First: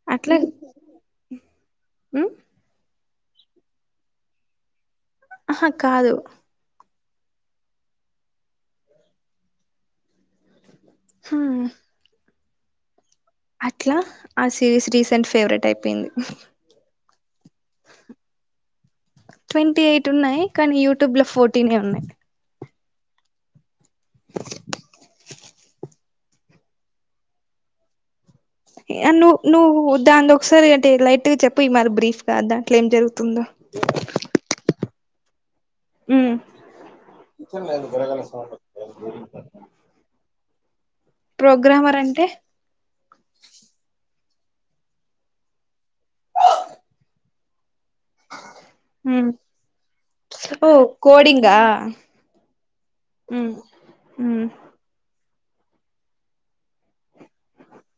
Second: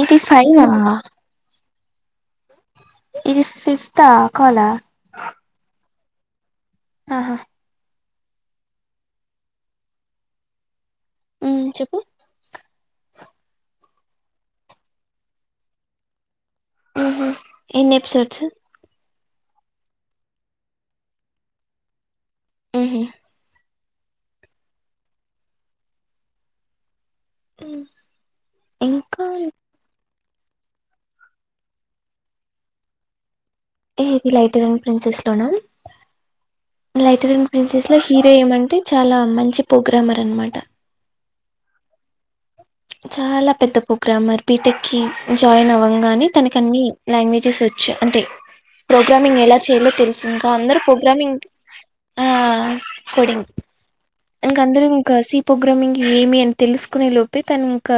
Eighty five ఆ మ్ ఇది ఫిఫ్తా కాలా ఆహా కాదు ఆహా హా చెప్పు అట్లా ఆ సిరీస్ రీసెంట్ ఫేవరెట్ అయిపోయింది మ్ ఎన్ని ఎపిసోడ్స్ ట్వంటీ ఎయిట్ ఉన్నాయి కానీ యూట్యూబ్ లో ఫోర్టీనే ఉన్నాయి ఉంహు ఏ ఇంకా నువ్ నువ్వు దాన్లో ఒకసారి అంటే లైట్ గా చెప్పు ఇ మరి బ్రీఫ్గా దాంట్లో ఏం జరుగుతుందో ఏ ఇది లైటర్న్ ప్రిన్సెస్ లోనా ఉమ్ లైటర్న్ ప్రిన్సెస్ లో హీరో ఏమంటే చాలా మంచి ప్రోగ్రామర్ అన్నమాట. ప్రోగ్రామర్ అంటే? చాలా పెద్ద ప్రోగ్రామర్. బీటెక్ కి జాయిన్ అవ్వంగానే తనక అన్ని లాంగ్వేజెస్ వచ్చు. అంటే ఉమ్ ప్రోగ్రామింగ్ ఎలా చేయాలో తెలుసు ఇంకా ఓ అందరూ ప్రోగ్రామింగ్ కోడింగా ఆ కోడింగ్ ఉమ్ ఉమ్ అందరూ ఇంకా సి ప్రోగ్రామింగ్ ఏమి అని తెలుసుకునే లోపే, తను ఇంకా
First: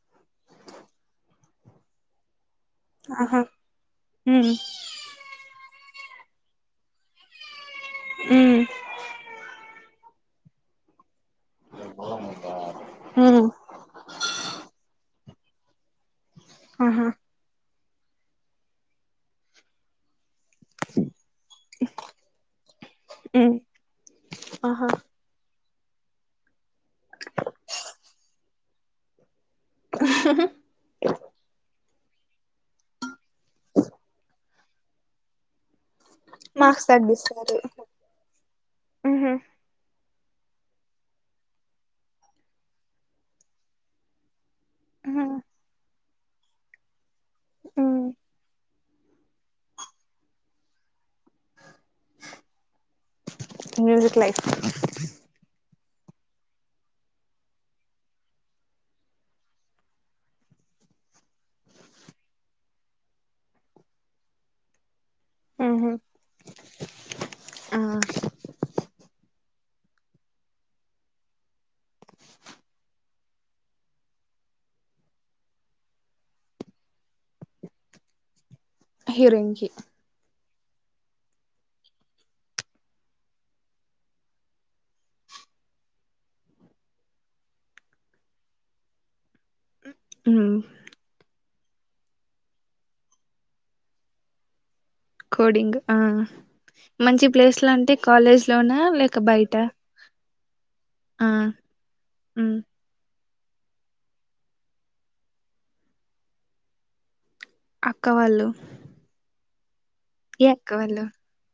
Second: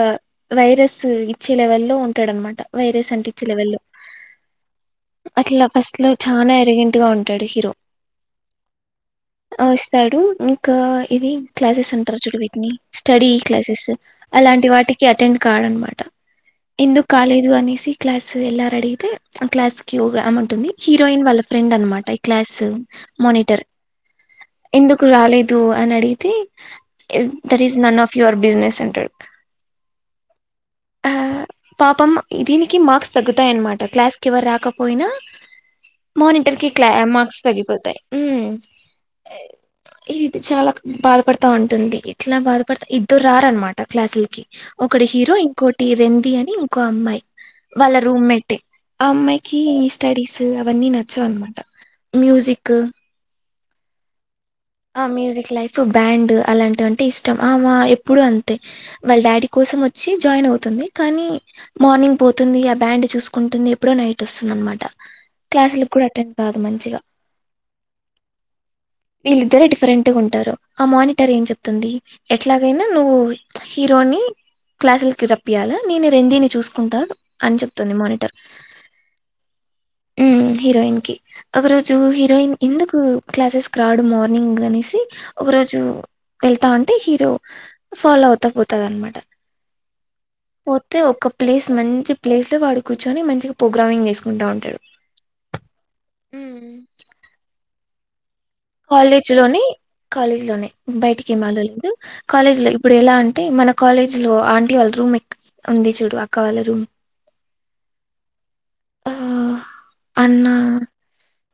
వైరస్ ఇచ్చే లెవెల్ లో ఉంటాడన్నమాట. వైరేస్ ఆహా అంటిచే లెవెల్ లో ఉమ్ అట్లా ఫస్ట్ లో చానా యారోగెంట్ గా ఉంటాడు హీరో ఉమ్ వస్తాడు ఇంకా ఇది క్లాసెస్ అంటారు చూడు వీటిని స్టడీ ఉమ్ క్లాసెస్ అలాంటి వాటికి అటెండ్ కాడు అన్నమాట ఎందు ఆహా కాలేదు అనేసి క్లాస్ వెళ్ళారా అని అడితే ఆ క్లాస్కి ఒక ఆమె ఉంటుంది. హీరోయిన్ వాళ్ళ ఫ్రెండ్ అన్నమాట ఈ క్లాస్ ఉమ్ మానిటర్. ఆహా ఎందుకు రాలేదు? అని అడిగితే that is none of your business అంటాడు. హ్ హి ఆ హి పాపం దీనికి మార్క్స్ తగ్గుతాయన్నమాట క్లాస్ కి ఎవరు రాకపోయినా మానిటర్ కి మార్క్స్ మార్క్స్ తగ్గిస్తారు తగ్గిపోతాయి. చాలా బాధపడతా ఉంటుంది. ఎట్లా బాధపడతా ఇద్దరు రారన్నమాట క్లాసులకి. ఒకటి హీరో ఇంకోటి రెంది అని ఇంకో అమ్మాయి వాళ్ళ రూమ్మేటే. ఆ అమ్మాయికి ఈ స్టడీస్ అవన్నీ నచ్చవు అన్నమాట. మ్యూజిక్ మ్యూజక్ లైఫ్ ఆ మ్యూజిక్ లైఫ్, బ్యాండ్ అలాంటివి అంటే ఇష్టం ఆమె ఎప్పుడు అంతే వాళ్ళ డాడీ కోసం వచ్చి జాయిన్ అవుతుంది. కానీ మార్నింగ్ పోతుంది ఆ బ్యాండ్ చూసుకుంటుంది ఎప్పుడో నైట్ వస్తుంది అన్నమాట. అంట క్లాసులకు కూడా అటెండ్ కాదు మంచిగా ఆ ఇద్దరరూ డిఫరెంట్ గా ఉంటారు. ఆ మానిటర్ ఏం చెప్తుంది ఎట్లాగైనా నువ్వు హీరోని క్లాసులకి రప్పియ్యాలా నేను రెందిని చూసుకుంటా అని చెప్తుంది మానిటర్. హీరోయిన్ కి హీరోయిన్ కి ఒక రోజు హీరోయిన్ ఎందుకు క్లాసెస్ కి రావట్లేదు? ఇప్పుడు మార్నింగ్ అనేసి ఒక రోజు వెళ్తా ఉంటే హీరో ఫాలో అవుతా పోతాది అన్నమాట. [inaudible] పోతే ఒక ప్లేస్ మంచి ప్లేస్ లో వాడు కూర్చొని మంచిగా ప్రోగ్రామింగ్ చేసుకుంటా ఉంటాడు. కోడింగ్. ఆ మంచి ప్లేస్లు లో అంటే కాలేజ్ లోనా లేక కాలేజ్ బయట లోనే ఆ బయటికి ఏమి వెళ్ళ లేదు ఉమ్ కాలేజ్ లో ఇప్పుడు ఎలా అంటే అంటే మన కాలేజ్ లో ఆంటీ వాళ్ళ రూమ్ ఎక్కడ ఉంది చూడు అక్క వాళ్ళ రూమ్ అక్కా వాళ్ళు ఆ ఏ అన్న అక్కా వాళ్ళు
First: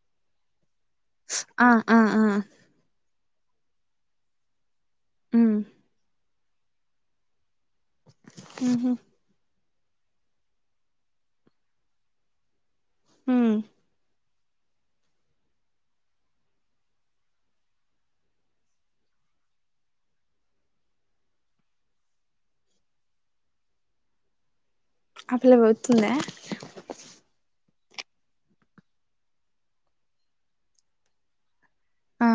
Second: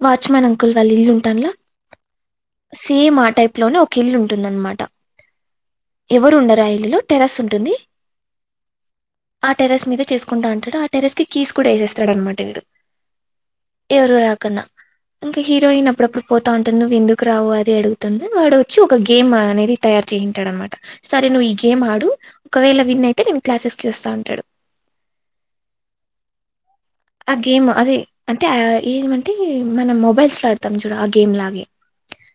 వాచ్మెన్ అంకుల్ వాళ్ళు ఇల్లు ఉంటాన్ లా ఆ ఆ సేమ్ ఆ టైప్ లోనే ఒక ఇల్లు ఉంటుంది అన్నమాట. మ్ ఎవరు ఉండరు ఆ ఇల్లులో టెర్రస్ ఉంటుంది. మ్ హు ఆ టెరెస్ మీద చేసుకుంటా ఉంటాడు. ఆ టెర్రస్ కి కీస్ కూడా వేసేస్తాడు అన్నమాట ఈడు ఉమ్ ఎవరు రాకుండా. ఇంకా హీరోయిన్ అప్పుడప్పుడు పో పోతాఉంటుంది. నువ్వు ఎందుకు రావు అది అడుగుతుంది వాడు వచ్చి ఒక గేమ్ అనేది తయారు చేసుంటాడు అన్నమాట. సరే నువ్వు ఈ గేమ్ ఆడు ఒకవేళ విన్ అయితే నేను క్లాసెస్ కి వస్తా అంటాడు. అ పిల్ల వర్త్ ఉందా? ఆ గేమ్ అదే అంటే ఏమంటే మనం మొబైల్స్ లోలాడతాం చూడు ఆ గేమ్ లాగే ఆ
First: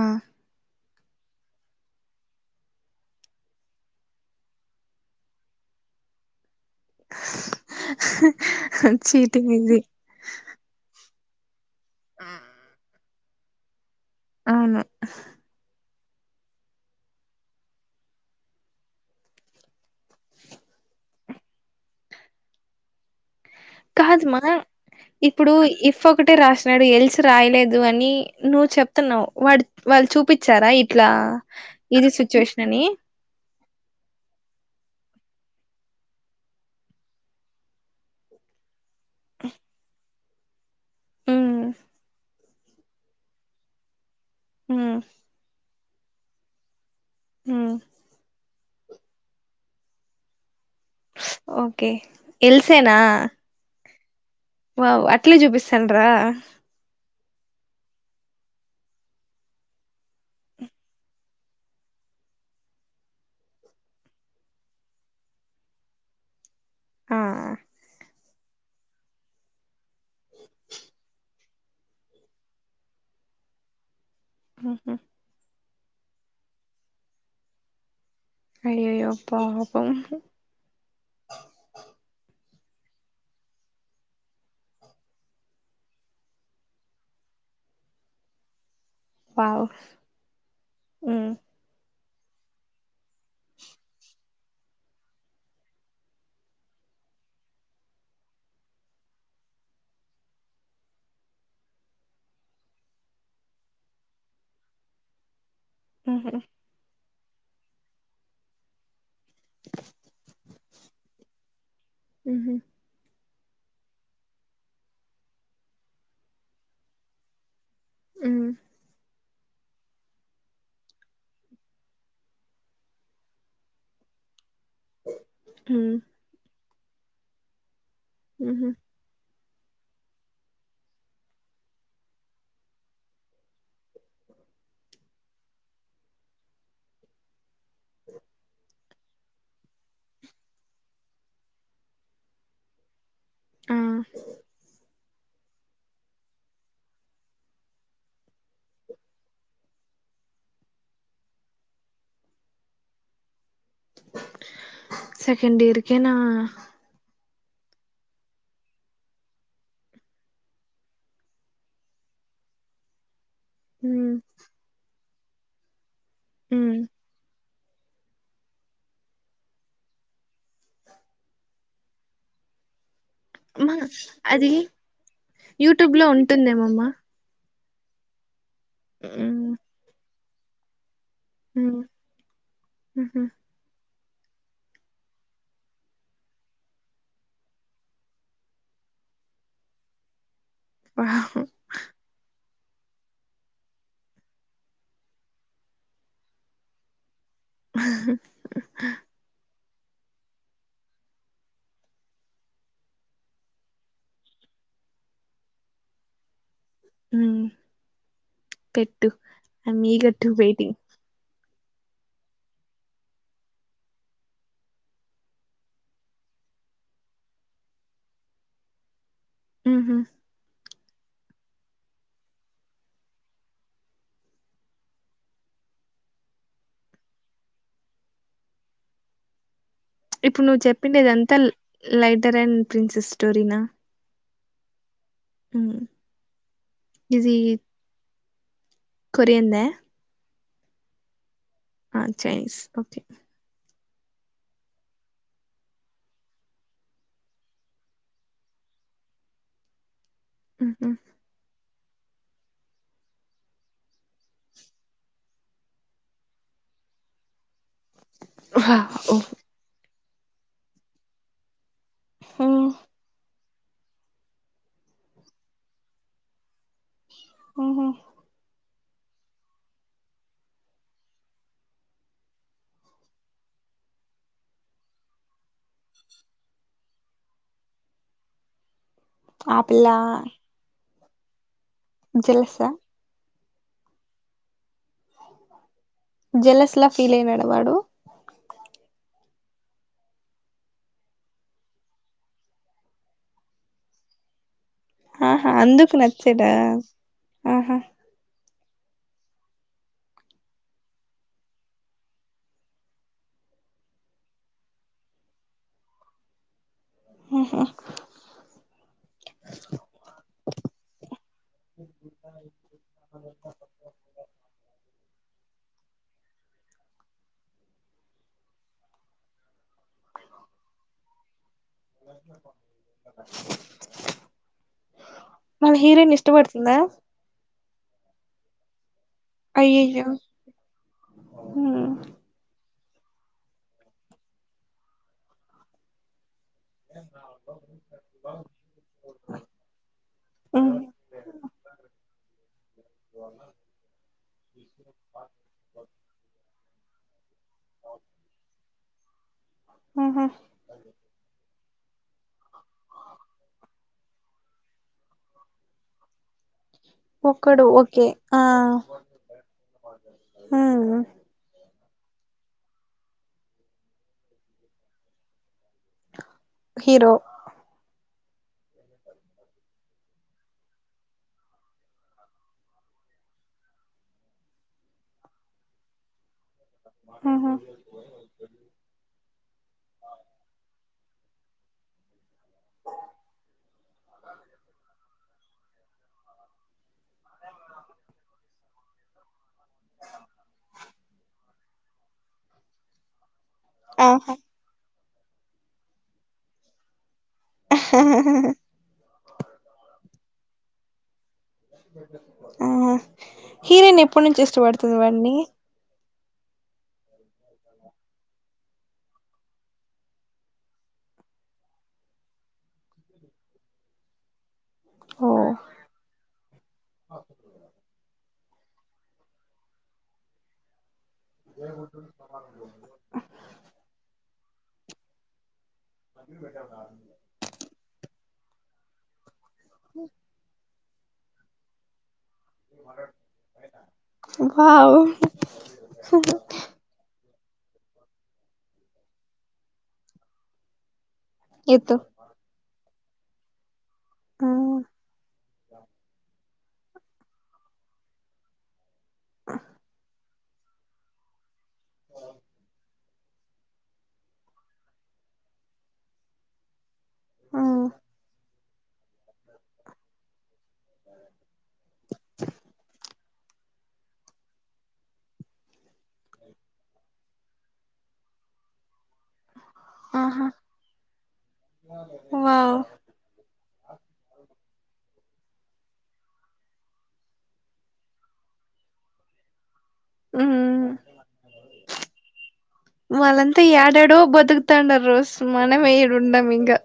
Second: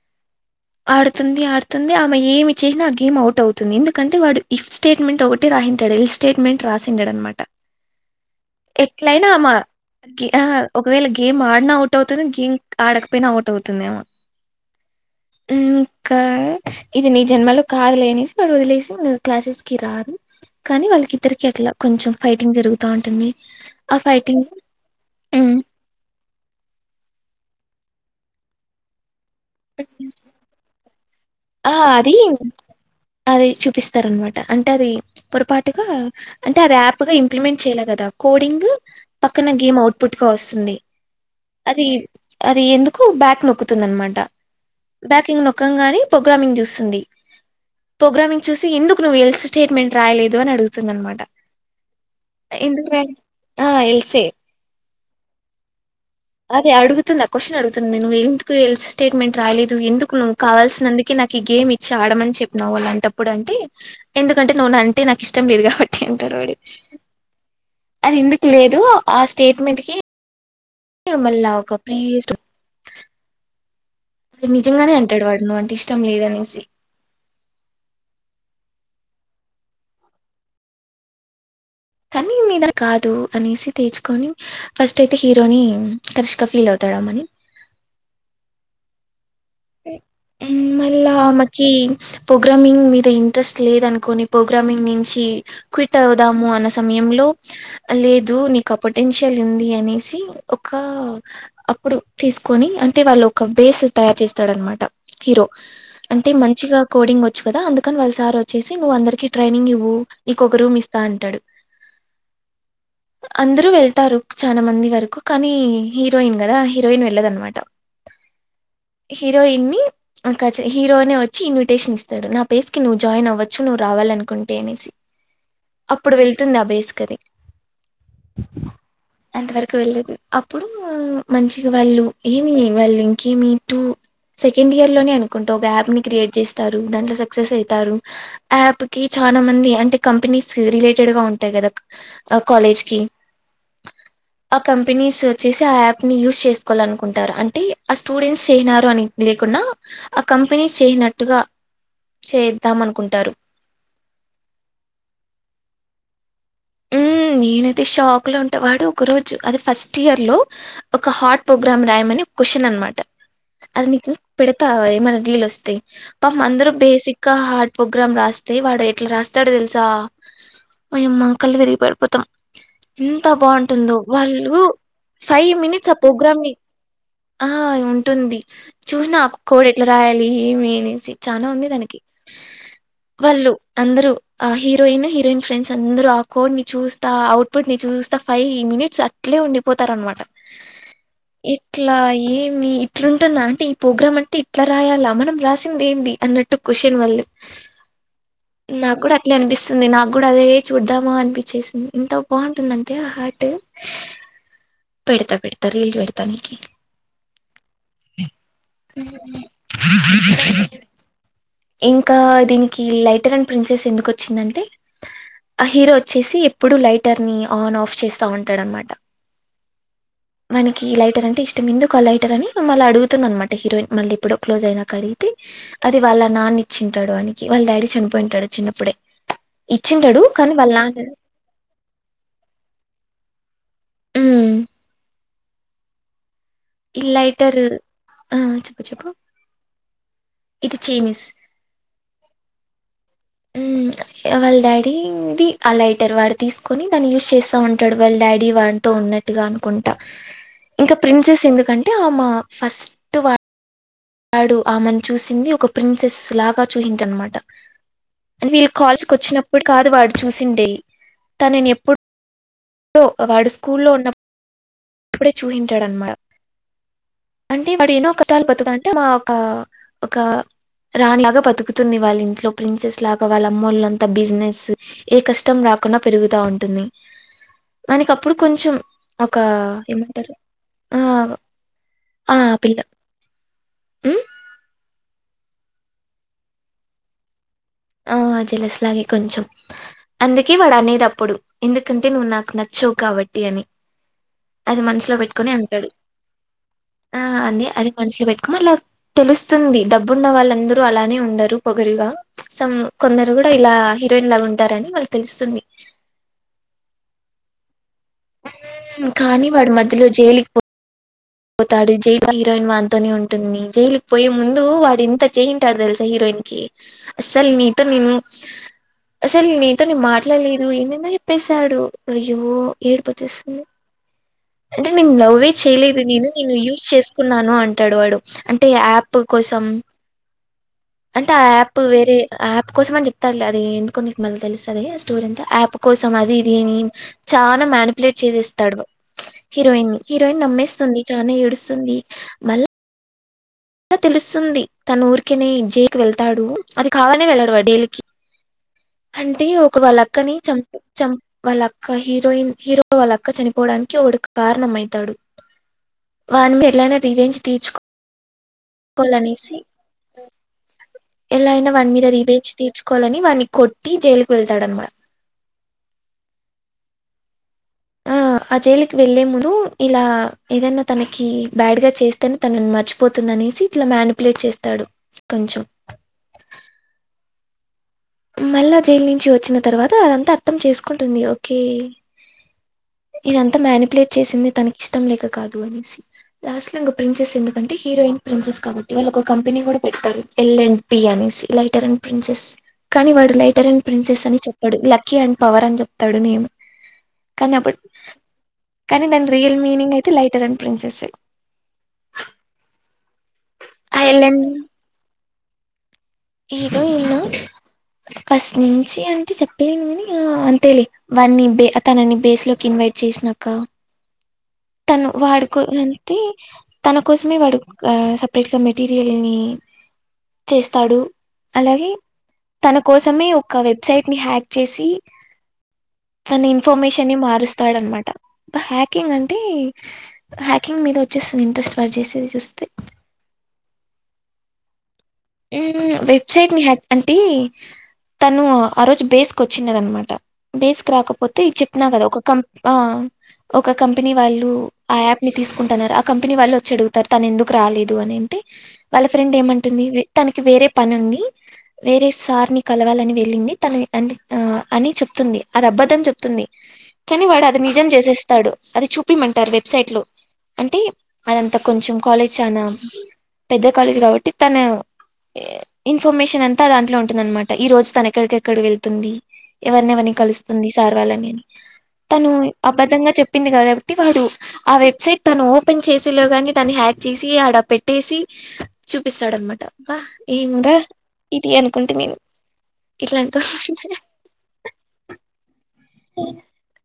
ఆడుతుంది ఆడుతుంది ఆమె ఏమి చేసినా ఆ గేమ్ అవుట్ అవుతుంది. ఎందుకంటే వాడు ఇఫ్ స్టేట్మెంట్ ఒకటి రాసి ఇఫ్ స్టేట్మెంట్ రాసింటాడు అన్నమాట ఎట్లయినా చీటింగ్ ఆమె ఇది ఒకవేళ గేమ్ ఆడినా అవుట్ అవుతుంది గేమ్ ఆడకపోయినా అవుట్ అవుతుంది ఆమె అవును ఇక ఇది నీ జన్మలో కాదులే అనేసి వాళ్ళు వదిలేసి క్లాసెస్ కి రారు. కానీ వాళ్ళకి ఇద్దరికి ఇట్లా కొంచెం ఫైటింగ్ జరుగుతా ఉంటుంది. ఆ కాదుమా ఫైటింగ్ ఇప్పుడు ఉమ్ ఇప్ ఒకటే రాసినాడు ఎల్స్ రాయలేదు అని నువ్వు చెప్తున్నావ్ వాళ్ళు చూపించారా? ఇట్లా ఆ ఇది అది సిచ్యుయేషన్ అని. అది చూపిస్తారు అన్నమాట అంటే అది పొరపాటుగా అంటే అది యాప్ గా ఇంప్లిమెంట్ చేయలే కదా కోడింగ్ పక్కన గేమ్ అవుట్ పుట్ గా వస్తుంది ఉమ్ అది ఎందుకో బ్యాక్ నొక్కుతుంది అన్నమాట. ఉమ్ బ్యాకింగ్ నొక్క ని ప్రోగ్రామింగ్ చూస్తుంది. ఉమ్ ప్రోగ్రామింగ్ చూసి ఎందుకునువు ఎల్స్ స్టేట్మెంట్ రాయేదు అని అడుగుతుంది. అన్నమాట. ఓకే ఎందుకు ఎల్సేనా రాయలేదు వావ్ అట్లే జుపిస్తారు. అది అడుగుతుంది. క్వశ్చన్ అడుతుంది నువ్వు ఎందుకు ఎల్స్ స్టేట్మెంట్ రాయలేదు ఎందుకు నువ్వు కావల్సినందుకే నాకు ఈ గేమ్ ఇచ్చి ఆడమని చెప్పినావు. అలాంటప్పుడు అంటే ఎందుకంటే నువ్వు అంటే నాకు ఇష్టం లేదు కాబట్టి అంటాడు వాడు. ఆ అది ఎందుకు లేదు ఆ స్టేట్మెంట్ కి అ మళ్ళా క ప్లేస్డ్ అ నిజంగానే అంటాడు వాడు నువ్వు అంటే ఇష్టం లేదనేసి అయ్యయ్యో పాపం కానీ మీద కాదు అనేసి తెేచ్చుకొని ఫస్ట్ అయితే హీరోని కరిష్క ఫీల్ అవుతారు. రామని [inaudible] వావ్ మళ్ళా ఉహు ఆమెకి ప్రోగ్రామింగ్ మీద ఇంట్రెస్ట్ లేదు అనుకుని ప్రోగ్రామింగ్ నుంచి క్విట్ అవుదాము అన్న సమయంలో లేదు నీకు పొటెన్షియల్ ఉంది అనేసి ఒక అప్పుడు తీసుకొని అంటే వాళ్ళు ఒక బేస్ తయారు చేసి రన్నమాట హీరో అంటే ఉహు మంచిగా కోడింగ్ వచ్చు కదా అందుకని వాళ్ళ సార్ వచ్చేసి నువ్వు అందరికి ట్రైనింగ్ ఇవ్వు ఇక ఒక రూమ్ ఇస్తా అంటాడు. హ్మ్ అందరూ వెళ్తారు చాలా మంది వరకు కానీ హీరోయిన్ కదా హీరోయిన్ వెళ్ళదన్నమాట. మ్ హీరోయిన్ ని హీరోనే వచ్చి ఇన్విటేషన్ ఇస్తాడు నా పేస్ కి నువ్వు జాయిన్ అవ్వచ్చు నువ్వు రావాలనుకుంటే. అనేసి ఉమ్ అప్పుడు వెళ్తుంది అభేస్కది హు హూ అంతవరకు వెళ్ళదు అప్పుడూ మంచిగ వాళ్ళు ఏమి వాళ్ళు ఇంకేమి టూ సెకండ్ ఇయర్ లోనే అనుకుంట ఒక యాప్ ని క్రియేట్ చేస్తారు దాంట్లో సక్సెస్ అయి టరు యా ప్ కి చాల మంది అంటే కంపెనీస్ రిలేటెడ్ గా ఉంటాయి కదా కాలేజ్ కి ఆ అ కం పెనీస్ వచ్చేసి ఆ యాప్ ని యూస్ చేసుకోవాలనుకుంటారు అంటే ఆ స్టూడెంట్స్ చేయినారు అని లేకుండా ఆ కంపెనీస్ చేయనట్టుగా చేద్దాం అనుకుంటారు సెకండ్ ఇయర్కేనా ఉ నేనైతే షాక్ లో ఉంటే వాడు ఒక రోజు అది ఫస్ట్ ఇయర్ లో ఒక హాట్ ప్రోగ్రామ్ రాయమని క్వషన్ అన్మాట అది ఉమ్ నీకు పెడతావా మనకు లీళ్లు వస్తే పాపం ఉమ్ అందరు బేసిక్గా హా ప్రోగ్రాం రాస్తే వాడు ఎట్ల రాస్తాడో తెలుసా ఒయమ్మ కళ్ళు తిరిగి పడిపోతాం ఎంత అమ్మా బాగుంటుందో అది వాళ్ళు ఫైవ్ మినిట్స్ ఆ యూట్యూబ్ లో ప్రోగ్రామ్ని ఉంటుందేమమ్మా ఆ ఉంటుంది చూన ఉమ్ కోడ్ ఎట్ల రాయాలి ఏమి అనేసి చానా ఉంది ఉమ్ దానికి ఉహు వాళ్ళు అందరూ ఆ హిరోయిన్ హీరోయిన్ ఫ్రెండ్స్ అందరూ ఆ కోడ్ ని చూస్తా అవుట్ పుట్ ని చూస్తా ఫైవ్ మినిట్స్ అట్లే ఉండిపోతారనమాట వావ్ ఇట్లా ఈ ఇట్లుంటుందా అంటే ఈ ప్రోగ్రామ్ అంటే ఇట్ల రాయాల మనం రాసింది ఏంది అన్నట్టు క్వషన్ వాళ్ళు నా క్కూడ అట్లా అనిపిస్తుంది నాక్కూడ అదే చూడ ద్దామా అనిపించేసింది ఎంత బాగుంటుందంటే ఆ హాట్ పెడత పెడత రీల్ పెడతా పెట్టు అ మీ గట్టు వేయిటింగ్ ఇంకా దీనికి లైటర్ అండ్ ప్రిన్సెస్ ఎందుకు వచ్చిందంటే ఆ హీరో వచ్చేసి ఎప్పుడుూ లైటర్ని ఆన్ ఆఫ్ చేస్తా ఉంటాడనమాట ఊహు మనకి లైటర్ అంటే ఇష్టం ఎందుకు ఆలైటర్ అని మళ్ళ అడుగుతుంది అనమాట హీరోయిన్ మళ్ళీ ఎప్పుడు క్లోజ్ అయినాక అడిగితే అది వాళ్ళ నాన్న ఇచ్చింటాడు అందుకే వాళ్ళ డాడీ చనిపోయింటాడు చిన్నప్పుడే ఇచ్చింటడు ఇప్పుడు కానీ నువ్వు వాళ్ళ నాన్న చెప్పిండేదంతల్ లైటర్ అండ్ ప్రిన్సెస్ స్టోరీనా మ్మ్ హు లైటర్ ఆ చెప్ కొరియందా ఇది చైైనీస్ ఆ చైనీస్ ఓకే ఎవల్ డాడీ ఇది ఆ లైటర్ వాడు తీసుకొని దాన్ని యూజ్ చేస్తా ఉంటాడు వాళ్ళ డాడీ దాంతో ఉన్నట్టుగా అనుకుంటా ఉహు ఇంక ప్రింసెస్ ఎందుకంటే ఆమ ఫస్ట్ వా వాడు ఆమెను చూసింది ఒక ప్రిన్సెస్ లాగ చూసిండనమాట వీళ్ళు వావ్ కాలేజ్కి వచ్చినప్పుడు కాదు వాడ్ చూసిండే తను నేను ఎప్పుడు ఉహు అో వాడు స్కూల్లో ఉన్నప్పుడే చూసిండనమాట అంటే ఉహు వాడు ఎన్నో కష్టాలు పడుతుందె అంటే మా ఒక ఒక రానిలాగ బతుకుతుంది వాళ్ళ ఇంట్లో ప్రిన్సెస్ లాగ వాళ్ళ అమ్మ వాళ్ళంతా బిజినెస్ ఏ కష్టం రాక్ త కున్న పెరుగుతా ఉంటుంది మనకప్పుడు కొంచెం ఒకా ఆ పిల్ల ఏమంటారు ఆ ఆ జల్సా పిల్ల ఉమ్ జెలస్లా ఫీల్ అయినాడు వాడు ఆ జలస్లాగే కొంచం అందుకే వాడు అనేది అప్పుడు ఎందుకంటే నువ్వు నాకు నచ్చ జోక్ కాబట్టి అని అది మనిషి ఇంట్లో ఆహా పట్టుకొని అంటాడు అందుకు నచ్చడా ఆ అందిే ఆహా అది మనుషలో పెట్టుకోన్ మరిలా తెలుస్తుంది డబ్బున్న వాళ్ళందరూ అలానే ఉండరు పొగరుగా సమ్ కొందరు కూడ ఇలా హీరోయిన్ లాగ ఉంటారని వాళ్ళకి తెలుస్తుంది ఆహ కానీ వాడు మధ్యలో జైలుకి పో పోతాడు జైలు హీరోయిన్ వాంతోనే ఉంటుంది జైలుకి పోయే ముందు వాడు ఇంత చేయింటాడు తెలుసా హీరోయిన్ ఇన్కి అస్సలు నీతో నేను అసలు నీతోన్ మాట్లాడలేదు ఏమందో చెప్పసాడు అయ్యో ఏడ్ పొచ్చేసింది. అంటే నేను లవే మళ్ళ చేయలేదు హీరోయిన్ నేను నేను ఇష్టపడుతుందా యూజ్ చేసుకున్నాను అంటాడు వాడు అంటే యాప్ ప్ కోసం అయ్యయ్యో అంటే యాప్ హ్మ్ వేరే యాప్ కోసం అని చెప్తారులే అది ఎందుకు నీకు మ తెలుస్తు అది స్టోర్ అంత యాప్ కోసం అది దీని చాల మ్యానిపులేట్ చేసేస్తాడు హీరోయిన్ హీరోయిన్ హ్మ్ నమ్మేస్తుంది చాన ఏడుస్తుంది మళ్ అలా తెలుస్తుంది తన ఊరికెనే జయకి వెళ్తాడు అది కావనే వెళ్ళడు వడేల్కి అంటే ఒక వాళ్ళ ఆహా అక్కని చం చం వాళ్ళక్క హీరోయిన్ హీరో వాళ్ళక్క చనిపోవడానికి వాడు కారణం అయితాడు వాందె ఇలానే రివెజ్ ఒక్కడు తీర్చుకో ఓకే ఆ కోలనేసి హ్మ్ ఎలా అయిన వాని మీద రివేంజ్ తీర్చుకోవాలని వాన్ని కొట్టి జైలుకి వెళ్తాడనమాట హీరొ ఆ ఆ జైలుకి వెళ్లే ముందు ఇలా ఏదైన తనకి బ్యాడ్గా చేస్తేనే తను మర్చిపోతుందని సీట్ల మనిపులేట్ చేస్తాడు కొంచం ఆహ మళ్ళా జైల్ నుంచి వచ్చిన తర్వాత అదంతా అర్థం చేసుకుంటుంది ఓకే ఇదంత మ్యానిపులేట్ చేసింది తనకి ఇష్టం లేక కాదు అనేసి లాస్ట్లో ఇంక ప్రిన్సెస్ ఎందుకంటే హీరోయిన్ ప్రిన్సెస్ కాబట్టి వాళ్ళు ఒక కంపెనీ కూడ పెడతారు ఎల్ అండ్ పి అని లైటర్ అండ్ ప్రిన్సెస్ కానీ వాడు లైట్ టర్ ప్రిన్సెస్ ఆహా అని చెప్పాడు లక్కీ అండ్ పవర్ అని చెప్తాడు నే కానీ అప్పుడు కానీ దాని రియల్ మీనింగ్ అయితే లైటర్ అండ్ ప్రిన్సెస్ ఆహ హీరోయిన్ ఆ ఎల్ ఎప్పటి నుంచి ఇష్టపడుతుంది వాడిని హీరోయిన్ ఫస్ట్ నుంచి అంటే చెప్పలేను ని అంతే వాని బే అతనని బేస్ లో క యాడ్ చేసినాక తను ఓ వాడుకో అంటే తన కోసమే వాడు సపరేట్గా పెట్ బిరియాని చేస్తడు అలాగే తన కోసమే ఒక వెబ్సైట్ ని హ్యాక్ చేసి తన ఇన్ఫర్మేషన్ ని మారుస్తాడ అన్ మాట బ హ్యాకింగ్ అంట్ అంటే హ్యాకింగ్ మీద వచ్చేసి ఇంట్రెస్ట్ పరి చేేసే ది చూసి ఇంకావు ఉమ్ వెబ్సై అయిట్ ని హ్యాక్ అంటే తను ఆ రోజు బేస్కు వచ్చిఉన్నది అన్నమాట బేస్కు రాకపోతే తి చెప్పిన ఎత్తు కదా ఒకో ఒక్క ఆ ఒక కంపెనీ వాళ్ళు ఆ యాప్ ని తీసుకుంట ఉన్నారు ఆ కంపెనీ వాళ్ళు వచ్చి అడుగుతారు తను ఎందుకు రాలేదు అని ఏంటి వాళ్ళ ఫ్రెండ్ ఏమఅంటుంది వేత్తానికి వేరే పని ఉంది వేరే సార్ని కలవాలఅని వే వెళ్ళింది తన అండ్ ఆ అని చెప్తుంది అది అబద్ధం చెప్తుంది కానీ వాడు అది ఆ నిజం చేసేస్తాడు అది చూపిమంటారు వెబ్సైట్ లో అంటే అదంతా కొంచెం కాలేజ్ చనా పెద్ద కాలేజ్ కాబట్టి తన ఇన్ఫర్మేషన్ అంతా దాంట్లో ఉంటుంది అన్నమాట ఈ రోజు తన ఎక్కడికెక్కడ వెళ్తుంది ఎవరిని ఎవరిని ఆహా కలుస్తుంది సార్ వాళ్ళని అని తను వావ్ అబద్ధంగా చెప్పింది కదా పెట్టి వాడు ఆ వెబ్సైట్ తను ఓపెన్ చేసే లోగాని తాన్ని హ్యాక్ చేసి అడ పెట్టేసి చూపిస్తాడనమాట అబ్బ ఏమురా ఇది అనుకుంటే నేను వాళ్ళ ఇట్లాంటి అంతా యాడ్ యాడో బతుకుతా ఉండారు సో మనమే ఈడుండమ్ ఇంకా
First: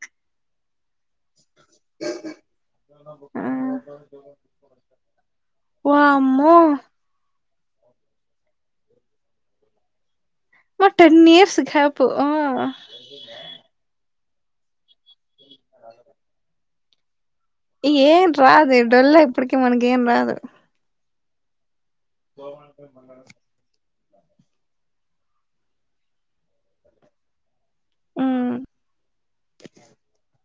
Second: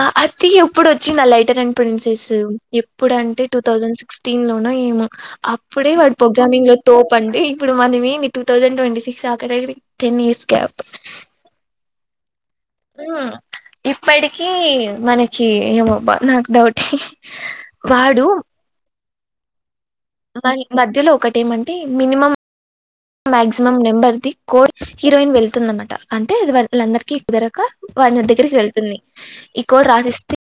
ఆ అద్ధి అప్పుడు వచ్చింద లైట్ టేన్ అనడ్ ప్రిన్సెస్ ఎప్పుడు ఆ అంటే టూ థౌసండ్ సిక్స్టీన్ లోన ఏమో అప్పుడే వాడు వామ్మో పోగాఆకు లో తోపట్టి ఇప్పుడు మనమేమీ టూ థౌజండ్ ట్వంటీ సిక్స్ అక్కడ టెన్ ఇయర్స్ గ్యాప్ మా టెన్ ఇయర్స్ క్యాపు ఆ ఇప్పటికి మనకి ఏమో అబ్బా నాకు డౌట్ ఏం రాదే ఇప్పుడుఅల్లా ఇప్పుడుకి మనకి ఏం రాదు మని మధ్యలో ఒకటి ఏమ అంటే మినిమం మాక్సిమం నెంబర్ ది కోడీ హీరోయిన్ వెళ్తు ఉంది అనమాట అంటే ఇదివర్క్ అందరికీదొరక్కా వాడిని దగ్గరికి వెళ్తుఉంని ఈ క్కోడ్ రాసి ఇస్తే